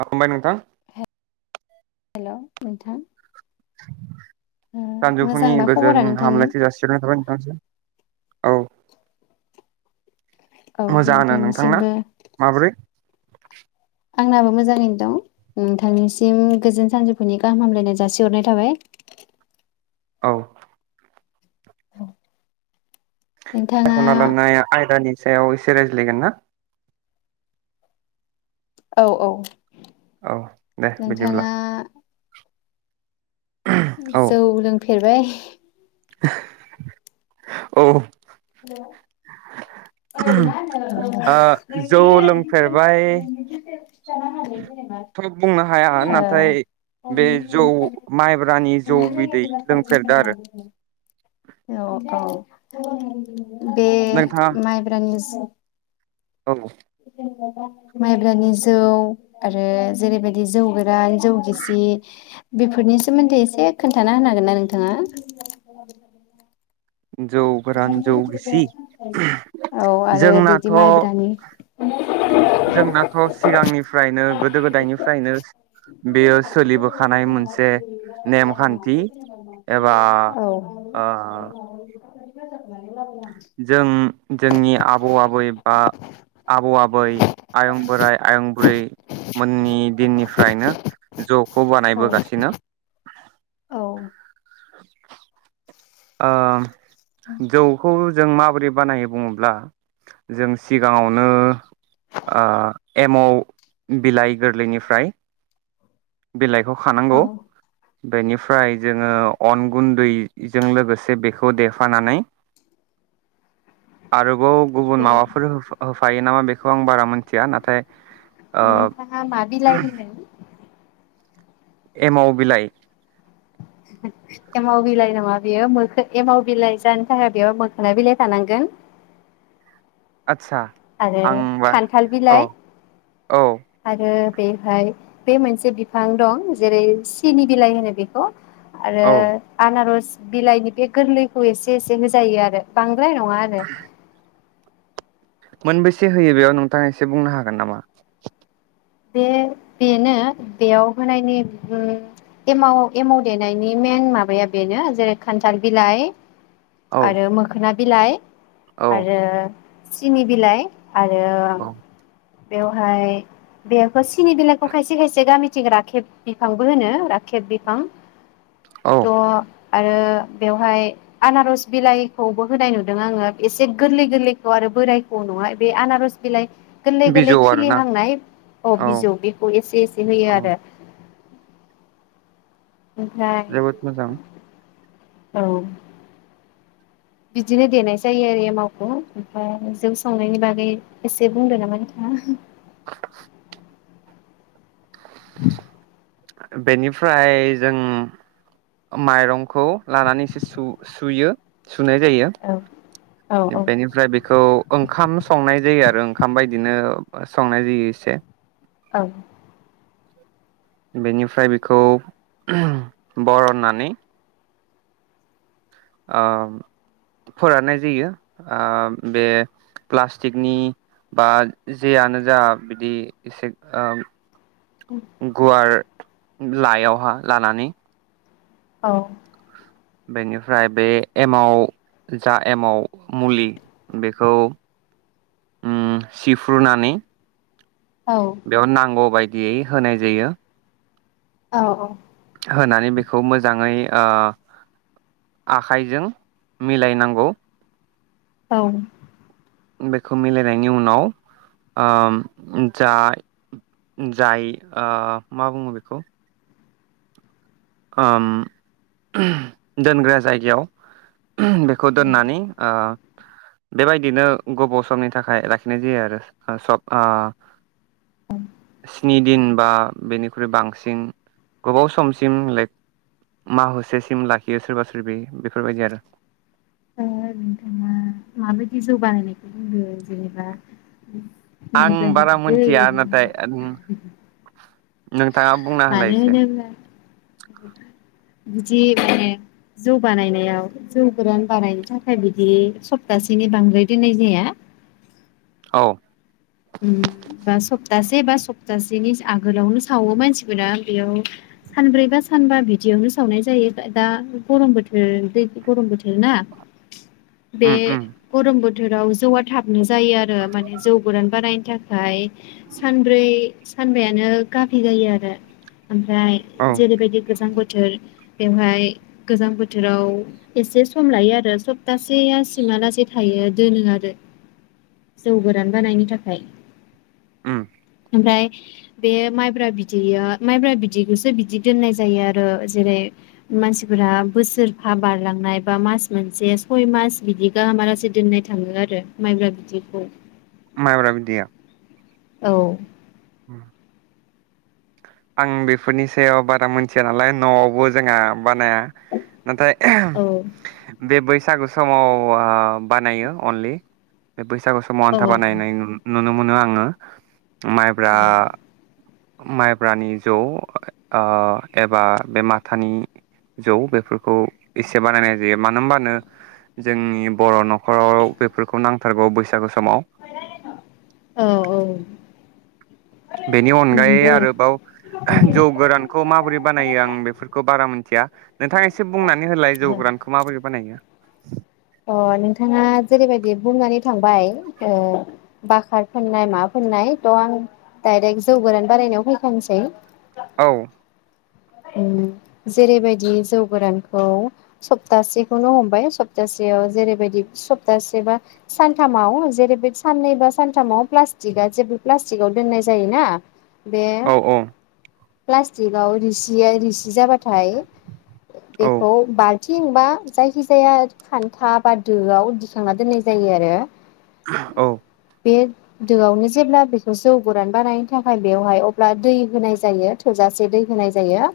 जाखांबाय नोंथां। हेल' नोंथां ओ सानजुफुंनि मोजांबा खबरा गोजोन नोंथांनि हामलाथि जासि हरनाय थाबाय नोंथांनिसिम। औ मोजाङानो, नोंथांना नोंथांनिसिमबो माब्रै आंनाबो मोजाङैनो दं नोंथांनिसिम गोजोन सानजौफुनि गाहाम हामलायनाय जासिहरनाय थाबाय औ नोंथाङा सखयख'ना लानाय आयदानि सायाव एसे रायज्लायगोन ना? औ औ औ दे बिदिब्ला नोंथाङा औ जौ लोंफेर फेरबाय? [unintelligible] औ हेल' ओइ मा होनो जौ नोंनि [unintelligible] [unintelligible] थ' बुंनो हाया नाथाय बे जौ माइब्रानि जौ बिदै लोंफेरदो आरो औ औ बे नोंथाङा माइब्रानि [unintelligible] औ माइब्रानि जौ आरो जेरैबायदि जौ गोरान जौ गिसि बेफोरनि सोमोन्दै एसे खोन्थाना होनो हागोन ना नोंथाङा? जौ गोरान जौ गिसि औ आरो बिदि जोंनाथ' माइब्रानि जोंनाथ' सिगांनिफ्रायनो गोदो गोदायनिफ्रायनो औ बेयो सोलिबोखानाय मोनसे नेमखान्थि एबा ओ [unintelligible] जों जोंनि आबौ आबै बा आबौ आबै आयं बोराइ आयं बुरै मोननि दिननिफ्रायनो जौखौ बानायबोगासिनो औ [inaudible] ओ जौखौ जों माबोरै बानायो बुङोब्ला जों सिगाङावनो अ एमाव बिलाइ गोरलैनिफ्राय बिलाइखौ खानांगौ बेनिफ्राय जोङो अन गुन्दैजों लोगोसे बेखौ देफानानै आरो गुबुन गुबुन बे माबाफोर होफायो नामा बे खौ आं बारा मोनथिया नाथाय ओ नोंथाङा मा बिलाइ होनदों एमाव बिलाइ एमाव बिलाइ नङा बेयो मोखो एमाव बिलाइ जानो थाखाय बेयाव मोखोना बिलाइ थानांगोन आदसा आरो आंबा खान्थाल औ बिलाइ औ आरो बेवहाय बे मोनसे बिफां दं जेरै सिनि बिलाइ होनो बेखौ आरो औ आनारस बिलाइनि बे गोरलैखौ एसे एसे होजायो आरो बां द्राय नङा आरो मोनबेसे होयो बेयाव नोंथाङा एसे बुंनो हागोन नामा? बे बेनो बेयाव होनायनि उम एमाव एमाव देनायनि मेन माबाया बेनो जेरै खान्थाल बिलाइ औ आरो मोखोना बिलाइ औ आरो सिनि बिलाइ आरो औ बेवहाय बेखौ सिनि बिलाइखौ खायसे खायसे गामिथिं राखेब बिफांबो होनो राखेब बिफां औ द' आरो बेवहाय आनारस बिलाइखौबो होनाय नुदों आङो एसे गोरलै गोरलैखौ आरो बोरायखौ नङा बे आनारस बिलाइ गोरलै गोरलै बिजौ आरोना खिलिहांनाय अ औ बिजौ बेखौ एसे एसे होयो औ आरो ओमफ्राय जोबोद मोजां औ बिदिनो देनाय जायो आरो एमावखौ ओमफ्राय जौ संनायनि बागै एसे बुंदो नामा नोंथाङा [inaudible] बेनिफ्राय जों माइरंखौ लानानै एसे सु-सुयो सुनाय जायो औ औ बेनिफ्राय बेखौ ओंखाम संनाय जायो आरो ओंखाम बायदिनो संनाय जायो एसे औ बेनिफ्राय बेखौ बरननानै ओ फोराननाय जायो ओ बे प्लास्टिकनि बा जेयानो जा बिदि एसे ओ गुवार लाइयावहा लानानै औ बेनिफ्राय बे एमाव जा एमाव मुलि बेखौ उम सिफ्रुनानै औ बेयाव नांगौ बाय दियै होनाय जायो औ औ होनानै बेखौ मोजाङै ओ आखाइजों मिलायनांगौ औ बेखौ मिलायनायनि ओम उनाव जा जाय ओ मा बुङो बेखौ ओम दोनग्रा जायगायाव बेखौ दोननानै ओ बेबायदिनो गोबाव समनि थाखाय लाखिनाय जायो आरो सब ओ स्नि दिन बा बेनिख्रुइ बांसिन गोबाव सम सिम लाइक मा हसेसिम लाखियो सोरबा सोरबि बेफोरबायदि आरो नोंथाङा मा-माबायदि जौगानायनायखौ बुंदों जेनेबा आं माइब्रानि बारा बिदै मोनथिया नाथाय ओम नोंथाङा बुंना होलाय मानो एसे होनोब्ला बिदि माने जौ बानायनायाव जौ गोरान बानायनो थाखाय बिदि सप्तासेनि बांद्राय दोननाय जाया। औ। उम बा सब सप्तासे बा सप्तासेनि आगोलावनो सावो मानसिफोरा बेयाव सानब्रै बा सानबा बिदियावनो सावनाय जायो दा गरम बोथोर दै गरम बोथोर ना। बे‌ उम उम गरम बो बोथोराव जौवा थाबनो जायो आरो माने जौ गोरान बानायनो थाखाय सानब्रै सानबायानो गाफि जायो आरो ओमफ्राय औ जेरैबायदि गोजां बोथोर बेवहाय गोजां बोथोराव एसे सम लायो आरो सप्तासे आ सिमालासे थायो दोनो आरो जौ गोरान बानायनो था [unintelligible] ओम ओमफ्राय बे माइब्रा बिदैया माइब्रा बिदैखौसो बिदि दोननाय जायो आरो जेरै मानसिफोरा बोसोरफा बारलांनाय बा मास मोनसे सय मास बिदि गाहामालासे दोननाय थाङो आरो माइब्रा बिदैखौ माइब्रा बिदैया औ। उम आं बेफोरनि सायाव बारा मिथिया नालाय न'आवबो जोंहा बानाया नाथाय औ बे बै बैसागु समाव आं बानायो अनलि बे बै समाव औ आन्था बानायनाय नुनो मोन मोना आङो। माइब्रा माइ खब्रानि जौ आ एबा बे माथानि जौ बेफोरखौ एसे बानायनाय जायो मानो होनबानो जोंनि बर न खर'आव बेफोरखौ नांग थारगाव बैसागु समाव औ औ। बेनि अनगायै नंगौ आरोबाव जौ आ गोरानखौ माबोरै बानायो आं बेफोरखौ बारा मिथिया नोंथाङा एसे बुंनानै होलाय जौ गोरानखौ माबोरै बानायो? अ नोंथाङा जेरैबायदि बुंनानै थांबाय ओ बकार फोननाय मा फोननाय थ' आं डायरेक्ट जौ गोरान बारायनायाव फैखानोसै औ। जेरैबायदि जौ गोरानखौ सप्तासेखौनो हमबाय ओ ओ सप्तासेयाव जेरैबायदि सप्तासे बा सानथामाव जेरैबायदि साननै बा सानथामाव प्लास्टिकआ जेबो प्लास्टिकआव दोननाय जायोना। बे औ प्लासटिकआव आरै सि सिया रिसि जाबाथाय औ बेखौ बाल थिंबा जायखिजाया खान्था बा दोआव दिखांना दोननाय जायो आरो। औ। बे दोआवनो जेब्ला बेखौ जौ गोरान बानायनो थाखाय बेवहाय अब्ला दै होनाय जायो थोजासे दै होनाय जायो। जायो।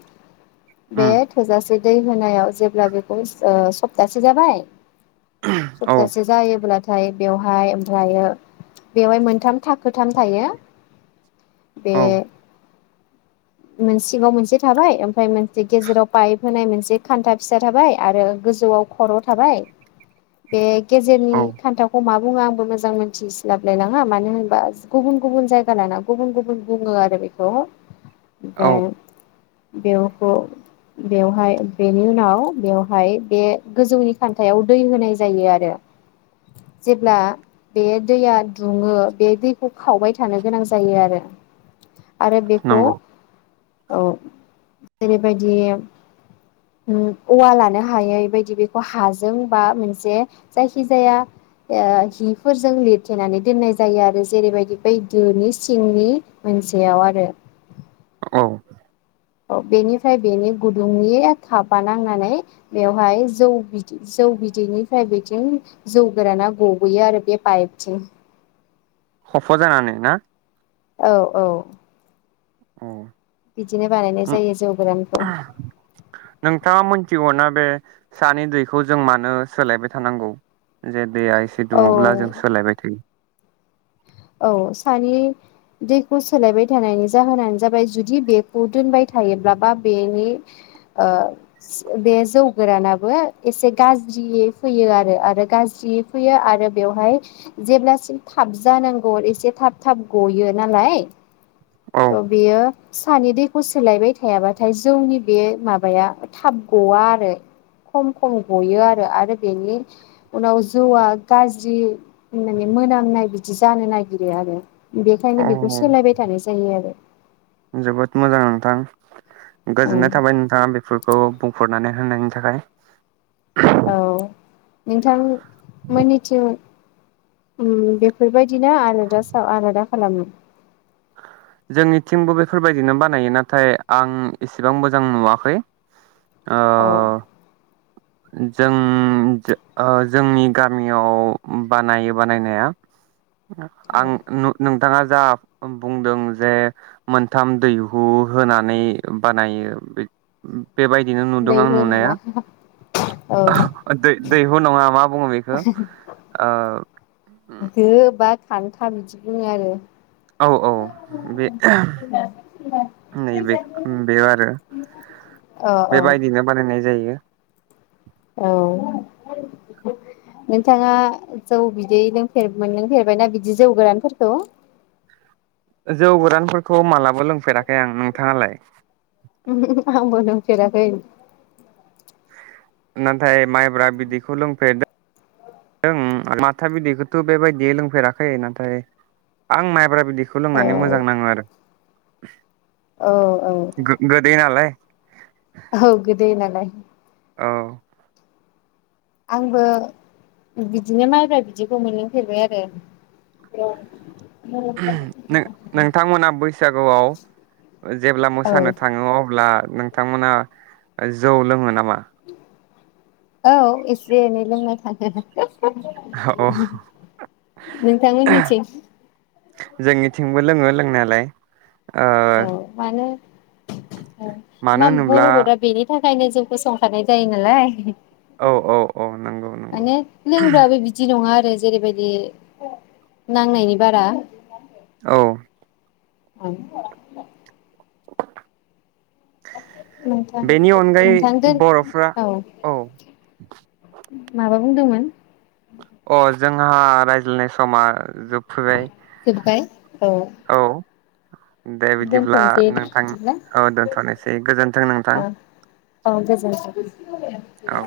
उम बेयो थोजासे दै होनायाव जेब्ला बेखौ ओ सप्तासे जाबाय। औ सप्तासे जायोब्ला ओमफ्राय बेवहाय ओमफ्रायो बेवहाय मोनथाम थाखोथाम थायो। बे औ मोन सिङाव मोनसे थाबाय ओमफ्राय मोनसे गेजेराव पाइप होनाय मोनसे खान्था फिसा थाबाय आरो गोजौआव खर' थाबाय बे गेजेरनि औ खान्थाखौ मा बुङो आंबो मोजां मोनथिस्लाबलायलाङा मानो होनबा गुबुन गुबुन जायगा लाना गुबुन गुबुन बुङो आरो बेखौ औ ओमफ्राय बेवखौ बेवहाय बेनि उनाव बेवहाय बे गोजौनि खान्थायाव दै होनाय जायो आरो जेब्ला बे दैया दुङो बे दैखौ खावबाय थानो गोनां जायो आरो आरो बेखौ नंगौ औ जेरैबायदि उवा लानो हायैबायदि बेखौ हाजों बा मोनसे जायखिजाया ओ हिफोरजों लिरथेनानै दोननाय जायो आरो जेरैबायदि बै दोनि सिंनि मोनसेयाव आरो। औ औ बेनिफ्राय बेनि गुदुंनि थाफा नांनानै बेवहाय जौ बिदै जौ बिदैनिफ्राय बेथिं जौ गोराना गबोयो आरो बे पाइपथिं खफ' जानानै ना औ औ औ बिदिनो बानायनाय जायो जौ गोरानखौ थिगौना बे सानि दैखौ जों मानो सोलायबाय थानांगौ जे दैेया एसे औ दुङोब्ला जों सोलायबाय थायो। औ सानै दैखौ सोलायबाय थानायनि जाहोनानो जाबाय जुदि बेखौ दोनबाय थायोब्ला बा बेनि बे जौ गोरानाबो एसे गाज्रियै फैयो आरो आरो गाज्रियै फैयो आरो बेवहाय जेब्लासिम थाबजानांगौ गो एसे थाब थाब गयो नालाय। औ सानै दैखौ सोलायबाय थायाबाथाय जौनि बे माबाया थाब गवा आरो खम खम गयो आरो आरो बेनि उनाव जौआ गाज्रि माने मोनामनाय बिदि जानो नागिरो आरो। बेखायनो औ बेखौ सोलायबाय थानोसै [unintelligible] जोबोद मोजां नोंथां औ गोजोननाय थाबाय नोंथाङा बेफोरखौ बुंफोर माने होननायनि थाखाय औ नोंथांमोननिथिं बेफोरबायदि बिदिनो आलादासाव आलादा खालामो जोंनिथिंबो बेफोरबायदिनो बानायो नाथाय आं इसेबां मोजां नुवाखै। अ औ जों ओ जोंनि गामियाव बानायो बानायनाया आं औ [unintelligible] नों दाङा जाब बुंदों जे मोनथाम दैहु होनानै बानायो। बेबायदिनो नुदों आं दैहु नुनाया नङा औ दै-दैहु नङा मा बुङो बेखौ ओ [unintelligible] बाद खान्था बिदि बुङो आरो औ औ बे नैबे बेयाव आरो औ बेबायदिनो बानायनाय जायो औ नोंथाङा जौ बिदै लोंफेर मोनलोंफेरबायना बिदि जौ गोरानफोरखौ जौ गोरानफोरखौ मालाबा लोंफेराखै आं नोंथाङालाय आंबो लोंफेराखै नाथाय माइब्रा बिदैखौ लोंफेरदों माथा बिदैखौथ' बेबायदियै लोंफेराखै नाथाय आं माइब्रा बिदैखौ औ लोंनानै मोजां नाङो आरो औ [inaudible] गो गोदै नालाय हो गोदै नालाय औ आंबो बिदिनो माइब्रा बिदैखौ मोनलोंफेरबाय आरो नों नोंथांमोना बैसागुआव जेब्ला आरो मोसानो औ थाङो अब्ला नोंथांमोना जौ लोङो ना मा औ एसे एनै लोंबाय था औ [unintelligible] नोंथां मोननिथिं जोंनिथिंबो लोङो लोंनायालाय ओ औ मानो मानो मा होनोब्ला बर'फोरा बेनि था खायनो जौखौ संखानाय जायो नालाय औ औ नंगौ नंगौ माने लोंग्राबो बिदि नङा आरो जेरैबायदि नांनायनि बारा औ [unintelligible] नोंथां [inaudible] बेनि अनगायै नोंथां दोन बर'फ्रा औ माबा बुंदोंमोन अ जोंहा रायज्लायनाय समा जोबफैबाय औ दे बिदिब्ला दोनथ'नोसै नोंथां बिदिब्ला औ दोनथ'नोसै गोजोन्थों नोंथां औ औ गोजोनथों। औ